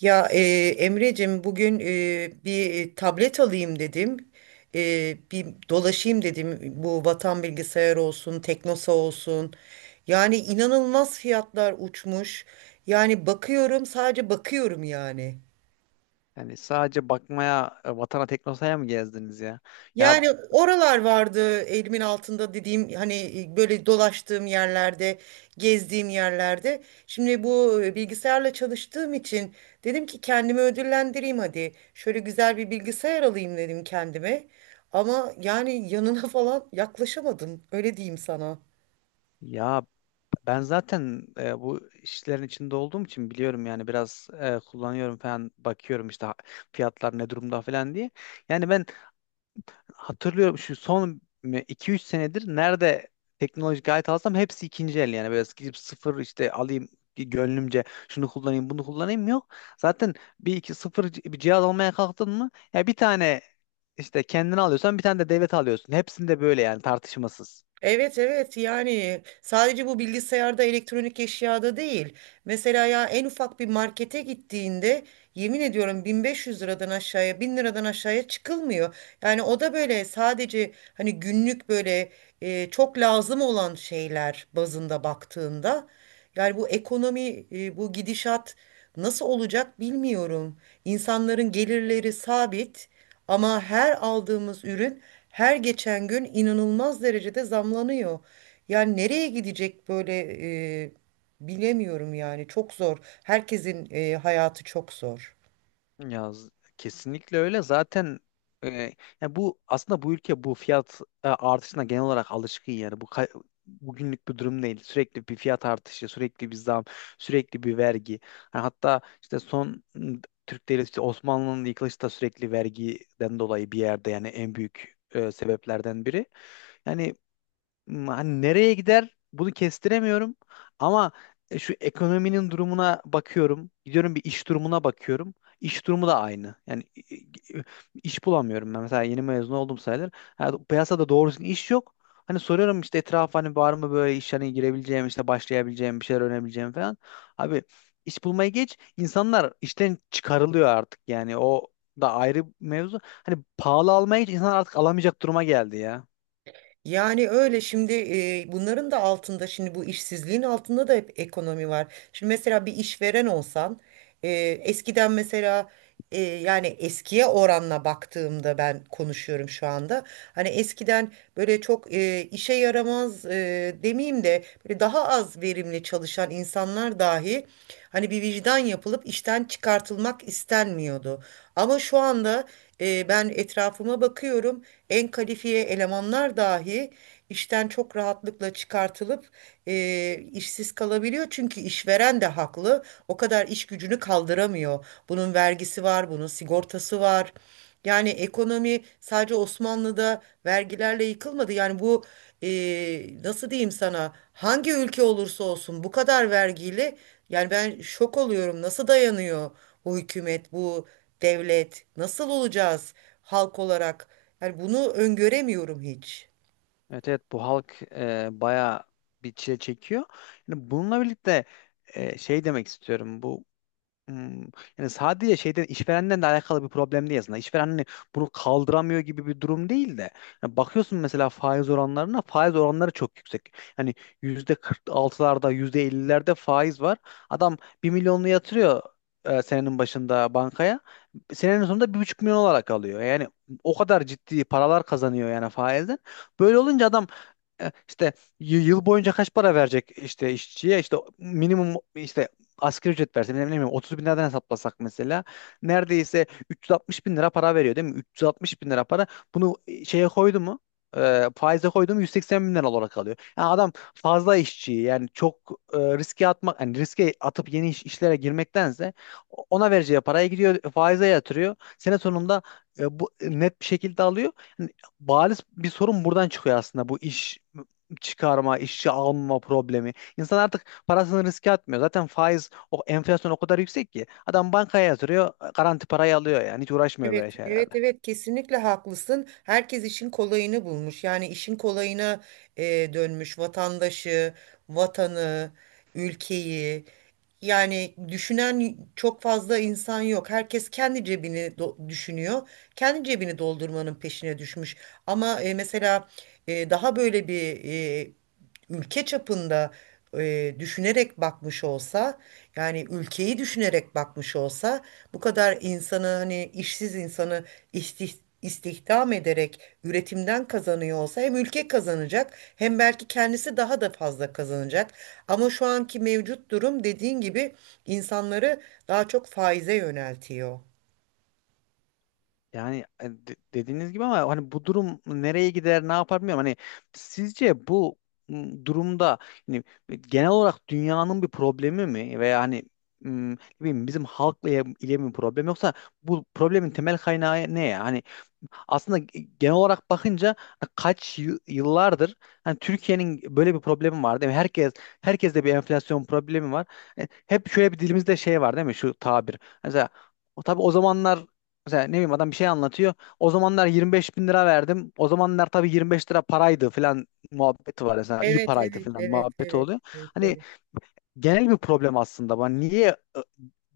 Ya e, Emre'cim bugün bir tablet alayım dedim. Bir dolaşayım dedim. Bu Vatan Bilgisayar olsun, Teknosa olsun. Yani inanılmaz fiyatlar uçmuş. Yani bakıyorum, sadece bakıyorum yani. Yani sadece bakmaya Vatana Teknosa'ya mı gezdiniz ya? Ya Yani oralar vardı elimin altında dediğim, hani böyle dolaştığım yerlerde, gezdiğim yerlerde. Şimdi bu bilgisayarla çalıştığım için dedim ki kendimi ödüllendireyim hadi. Şöyle güzel bir bilgisayar alayım dedim kendime. Ama yani yanına falan yaklaşamadım. Öyle diyeyim sana. ya ben zaten bu işlerin içinde olduğum için biliyorum yani biraz kullanıyorum falan bakıyorum işte fiyatlar ne durumda falan diye. Yani ben hatırlıyorum şu son iki üç senedir nerede teknolojik alet alsam hepsi ikinci el yani böyle gidip sıfır işte alayım gönlümce şunu kullanayım bunu kullanayım yok. Zaten bir iki sıfır bir cihaz almaya kalktın mı ya bir tane işte kendini alıyorsan bir tane de devlet alıyorsun. Hepsinde böyle yani tartışmasız. Evet, evet, yani sadece bu bilgisayarda, elektronik eşyada değil. Mesela ya en ufak bir markete gittiğinde yemin ediyorum 1500 liradan aşağıya, 1000 liradan aşağıya çıkılmıyor. Yani o da böyle sadece hani günlük böyle çok lazım olan şeyler bazında baktığında. Yani bu ekonomi, bu gidişat nasıl olacak bilmiyorum. İnsanların gelirleri sabit. Ama her aldığımız ürün her geçen gün inanılmaz derecede zamlanıyor. Yani nereye gidecek böyle, e, bilemiyorum yani, çok zor. Herkesin hayatı çok zor. Ya kesinlikle öyle. Zaten e, ya bu aslında bu ülke bu fiyat artışına genel olarak alışkın yani. Bugünlük bir durum değil. Sürekli bir fiyat artışı, sürekli bir zam, sürekli bir vergi. Ha, hatta işte son Türk devleti işte Osmanlı'nın yıkılışı da sürekli vergiden dolayı bir yerde yani en büyük sebeplerden biri. Yani hani nereye gider bunu kestiremiyorum. Ama şu ekonominin durumuna bakıyorum. Gidiyorum bir iş durumuna bakıyorum. İş durumu da aynı. Yani i- iş bulamıyorum ben. Mesela yeni mezun oldum sayılır. Ha, piyasada doğru düzgün iş yok. Hani soruyorum işte etrafa hani var mı böyle iş hani girebileceğim işte başlayabileceğim bir şeyler öğrenebileceğim falan. Abi iş bulmaya geç, İnsanlar işten çıkarılıyor artık, yani o da ayrı mevzu. Hani pahalı almaya geç, insan artık alamayacak duruma geldi ya. Yani öyle şimdi, bunların da altında, şimdi bu işsizliğin altında da hep ekonomi var. Şimdi mesela bir işveren olsan, e, eskiden mesela, yani eskiye oranla baktığımda ben konuşuyorum şu anda. Hani eskiden böyle çok işe yaramaz, demeyeyim de böyle daha az verimli çalışan insanlar dahi hani bir vicdan yapılıp işten çıkartılmak istenmiyordu. Ama şu anda ben etrafıma bakıyorum, en kalifiye elemanlar dahi işten çok rahatlıkla çıkartılıp işsiz kalabiliyor. Çünkü işveren de haklı. O kadar iş gücünü kaldıramıyor. Bunun vergisi var, bunun sigortası var. Yani ekonomi sadece Osmanlı'da vergilerle yıkılmadı. Yani bu, e, nasıl diyeyim sana, hangi ülke olursa olsun bu kadar vergiyle, yani ben şok oluyorum, nasıl dayanıyor bu hükümet, bu devlet? Nasıl olacağız halk olarak? Yani bunu öngöremiyorum hiç. Evet, evet, bu halk bayağı bir çile çekiyor. Yani bununla birlikte şey demek istiyorum, bu hmm, yani sadece şeyden, işverenden de alakalı bir problem değil aslında. İşveren hani bunu kaldıramıyor gibi bir durum değil de yani bakıyorsun mesela faiz oranlarına, faiz oranları çok yüksek. Hani yüzde 46'larda, yüzde 50'lerde faiz var. Adam bir milyonlu yatırıyor senenin başında bankaya. Senenin sonunda 1,5 milyon olarak alıyor. Yani o kadar ciddi paralar kazanıyor yani faizden. Böyle olunca adam işte yıl boyunca kaç para verecek işte işçiye, işte minimum, işte asgari ücret verse, ne bileyim 30 bin liradan hesaplasak mesela neredeyse 360 bin lira para veriyor değil mi? 360 bin lira para bunu şeye koydu mu, faize koydu mu 180 bin lira olarak alıyor. Yani adam fazla işçiyi, yani çok riske atmak, yani riske atıp yeni işlere girmektense ona vereceği paraya gidiyor, faize yatırıyor. Sene sonunda bu net bir şekilde alıyor. Bariz bir sorun buradan çıkıyor aslında, bu iş çıkarma, işçi alma problemi. İnsan artık parasını riske atmıyor. Zaten faiz, o enflasyon o kadar yüksek ki adam bankaya yatırıyor, garanti parayı alıyor, yani hiç uğraşmıyor böyle Evet, evet, şeylerle. evet, kesinlikle haklısın. Herkes işin kolayını bulmuş. Yani işin kolayına e, dönmüş vatandaşı, vatanı, ülkeyi. Yani düşünen çok fazla insan yok. Herkes kendi cebini düşünüyor. Kendi cebini doldurmanın peşine düşmüş. Ama mesela daha böyle bir, ülke çapında düşünerek bakmış olsa, yani ülkeyi düşünerek bakmış olsa, bu kadar insanı, hani işsiz insanı istih- istihdam ederek üretimden kazanıyor olsa, hem ülke kazanacak hem belki kendisi daha da fazla kazanacak. Ama şu anki mevcut durum, dediğin gibi, insanları daha çok faize yöneltiyor. Yani dediğiniz gibi, ama hani bu durum nereye gider, ne yapar bilmiyorum. Hani sizce bu durumda hani genel olarak dünyanın bir problemi mi, veya hani ne bileyim bizim halkla ile mi problem, yoksa bu problemin temel kaynağı ne ya? Hani aslında genel olarak bakınca kaç yıllardır hani Türkiye'nin böyle bir problemi var değil mi? Herkeste bir enflasyon problemi var. Hep şöyle bir dilimizde şey var değil mi? Şu tabir. Mesela o, tabii o zamanlar, mesela ne bileyim adam bir şey anlatıyor. "O zamanlar 25 bin lira verdim. O zamanlar tabii 25 lira paraydı" falan muhabbeti var mesela. İyi Evet, paraydı evet, falan evet, muhabbeti evet, oluyor. evet, Hani evet. genel bir problem aslında. Bana niye e,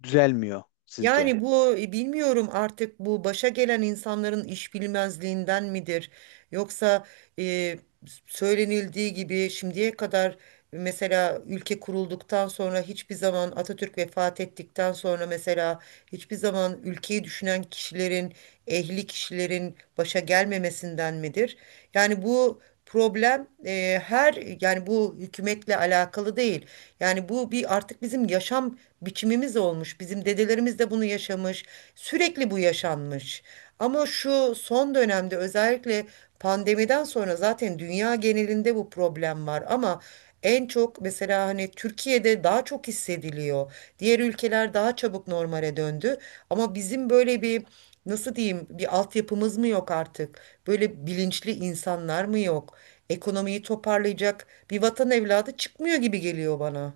düzelmiyor sizce? Yani bu, bilmiyorum, artık bu başa gelen insanların iş bilmezliğinden midir? Yoksa e, söylenildiği gibi şimdiye kadar, mesela ülke kurulduktan sonra, hiçbir zaman Atatürk vefat ettikten sonra mesela hiçbir zaman ülkeyi düşünen kişilerin, ehli kişilerin başa gelmemesinden midir? Yani bu problem her, yani bu hükümetle alakalı değil. Yani bu bir, artık bizim yaşam biçimimiz olmuş. Bizim dedelerimiz de bunu yaşamış. Sürekli bu yaşanmış. Ama şu son dönemde, özellikle pandemiden sonra zaten dünya genelinde bu problem var, ama en çok mesela hani Türkiye'de daha çok hissediliyor. Diğer ülkeler daha çabuk normale döndü ama bizim böyle bir, nasıl diyeyim, bir altyapımız mı yok artık? Böyle bilinçli insanlar mı yok? Ekonomiyi toparlayacak bir vatan evladı çıkmıyor gibi geliyor bana.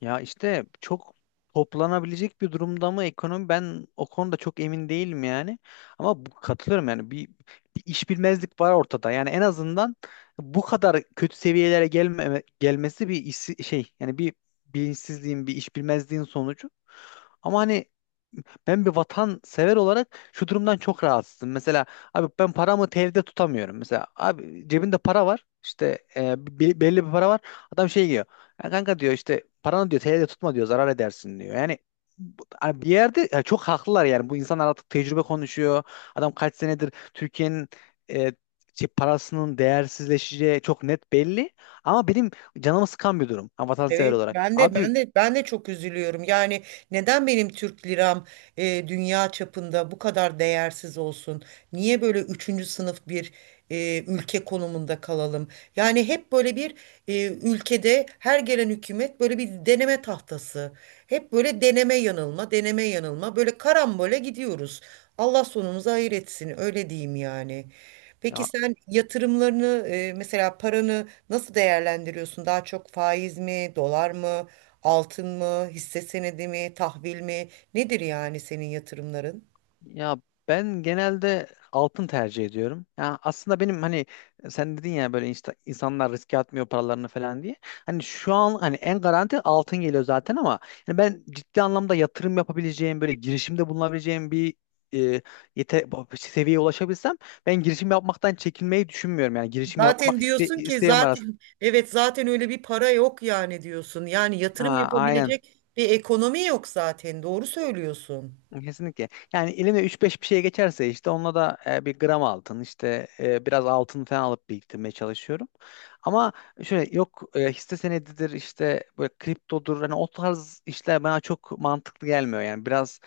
Ya işte çok, toplanabilecek bir durumda mı ekonomi, ben o konuda çok emin değilim yani. Ama bu, katılıyorum yani, bir iş bilmezlik var ortada. Yani en azından bu kadar kötü seviyelere gelmesi bir iş, şey yani bir bilinçsizliğin, bir iş bilmezliğin sonucu. Ama hani ben bir vatansever olarak şu durumdan çok rahatsızım. Mesela abi ben paramı TL'de tutamıyorum. Mesela abi cebinde para var. İşte belli bir para var. Adam şey diyor. "Ya kanka, diyor, işte paranı, diyor, TL'de tutma, diyor, zarar edersin, diyor." Yani hani bir yerde ya çok haklılar, yani bu insanlar artık tecrübe konuşuyor. Adam kaç senedir Türkiye'nin e, parasının değersizleşeceği çok net belli. Ama benim canımı sıkan bir durum, vatansever Evet, olarak. ben de Abi. ben de ben de çok üzülüyorum. Yani neden benim Türk liram dünya çapında bu kadar değersiz olsun? Niye böyle üçüncü sınıf bir ülke konumunda kalalım? Yani hep böyle bir, ülkede her gelen hükümet böyle bir deneme tahtası. Hep böyle deneme yanılma, deneme yanılma. Böyle karambole gidiyoruz. Allah sonumuzu hayır etsin, öyle diyeyim yani. Peki sen yatırımlarını, mesela paranı nasıl değerlendiriyorsun? Daha çok faiz mi, dolar mı, altın mı, hisse senedi mi, tahvil mi? Nedir yani senin yatırımların? Ya ben genelde altın tercih ediyorum. Ya aslında benim hani, sen dedin ya böyle, insanlar riske atmıyor paralarını falan diye. Hani şu an hani en garanti altın geliyor zaten ama, yani ben ciddi anlamda yatırım yapabileceğim, böyle girişimde bulunabileceğim bir e, yete seviyeye ulaşabilsem, ben girişim yapmaktan, çekinmeyi düşünmüyorum. Yani girişim Zaten yapmak diyorsun ki isteğim var aslında. zaten evet zaten öyle bir para yok yani diyorsun. Yani yatırım Ha, aynen. yapabilecek bir ekonomi yok zaten. Doğru söylüyorsun. Kesinlikle. Yani eline üç beş bir şey geçerse, işte onunla da bir gram altın, işte biraz altın falan alıp biriktirmeye çalışıyorum. Ama şöyle yok hisse senedidir, işte böyle kriptodur, hani o tarz işler bana çok mantıklı gelmiyor, yani biraz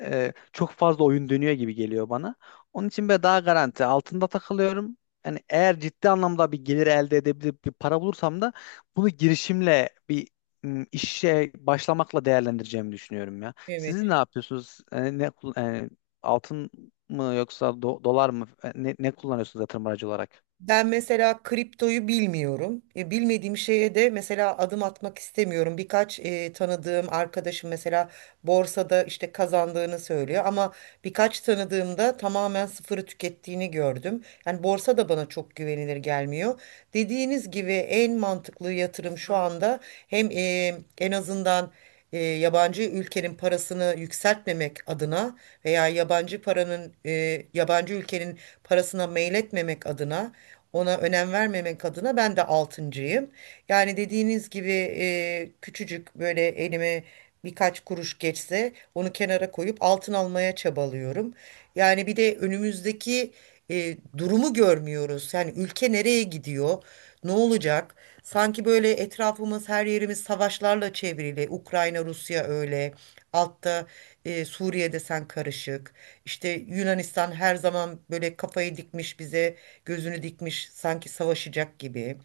çok fazla oyun dönüyor gibi geliyor bana. Onun için böyle daha garanti altında takılıyorum. Yani eğer ciddi anlamda bir gelir elde edebilip bir para bulursam da, bunu girişimle, bir işe başlamakla değerlendireceğimi düşünüyorum ya. Siz ne Evet. yapıyorsunuz? Altın mı, yoksa dolar mı? Ne kullanıyorsunuz yatırım aracı olarak? Ben mesela kriptoyu bilmiyorum. E, bilmediğim şeye de mesela adım atmak istemiyorum. Birkaç tanıdığım arkadaşım mesela borsada işte kazandığını söylüyor, ama birkaç tanıdığımda tamamen sıfırı tükettiğini gördüm. Yani borsa da bana çok güvenilir gelmiyor. Dediğiniz gibi en mantıklı yatırım şu anda, hem en azından yabancı ülkenin parasını yükseltmemek adına, veya yabancı paranın yabancı ülkenin parasına meyletmemek adına, ona önem vermemek adına, ben de altıncıyım. Yani dediğiniz gibi küçücük böyle elime birkaç kuruş geçse, onu kenara koyup altın almaya çabalıyorum. Yani bir de önümüzdeki durumu görmüyoruz. Yani ülke nereye gidiyor? Ne olacak? Sanki böyle etrafımız, her yerimiz savaşlarla çevrili. Ukrayna, Rusya öyle. Altta Suriye'de sen karışık. İşte Yunanistan her zaman böyle kafayı dikmiş bize, gözünü dikmiş sanki savaşacak gibi.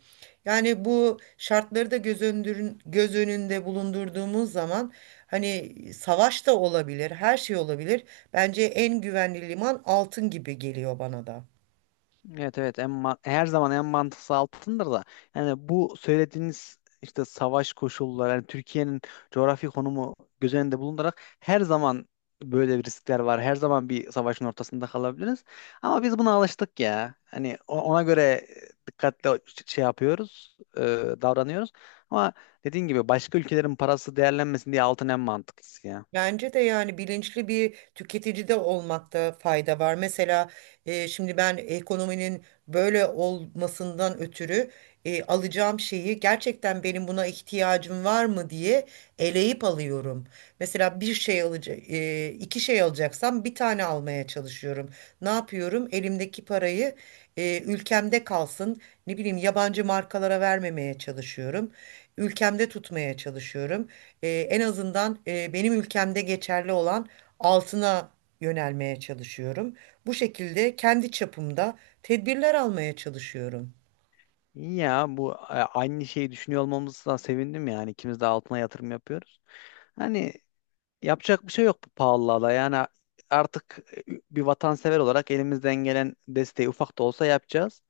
Yani bu şartları da göz önünde bulundurduğumuz zaman hani savaş da olabilir, her şey olabilir. Bence en güvenli liman altın gibi geliyor bana da. Evet, evet, en her zaman en mantıklı altındır da, yani bu söylediğiniz işte savaş koşulları, yani Türkiye'nin coğrafi konumu göz önünde bulundurarak her zaman böyle bir riskler var. Her zaman bir savaşın ortasında kalabiliriz. Ama biz buna alıştık ya. Hani ona göre dikkatli şey yapıyoruz, davranıyoruz. Ama dediğin gibi başka ülkelerin parası değerlenmesin diye, altın en mantıklısı ya. Bence de yani bilinçli bir tüketici de olmakta fayda var. Mesela şimdi ben ekonominin böyle olmasından ötürü alacağım şeyi gerçekten benim buna ihtiyacım var mı diye eleyip alıyorum. Mesela bir şey alacak, iki şey alacaksam bir tane almaya çalışıyorum. Ne yapıyorum? Elimdeki parayı ülkemde kalsın. Ne bileyim, yabancı markalara vermemeye çalışıyorum. Ülkemde tutmaya çalışıyorum, en azından benim ülkemde geçerli olan altına yönelmeye çalışıyorum. Bu şekilde kendi çapımda tedbirler almaya çalışıyorum. İyi ya, bu aynı şeyi düşünüyor olmamızdan sevindim, yani ikimiz de altına yatırım yapıyoruz. Hani yapacak bir şey yok bu pahalılığa da. Yani artık bir vatansever olarak elimizden gelen desteği, ufak da olsa, yapacağız.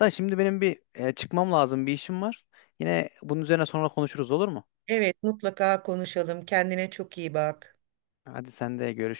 Da şimdi benim bir çıkmam lazım, bir işim var. Yine bunun üzerine sonra konuşuruz, olur mu? Evet, mutlaka konuşalım. Kendine çok iyi bak. Hadi, sen de görüşürüz.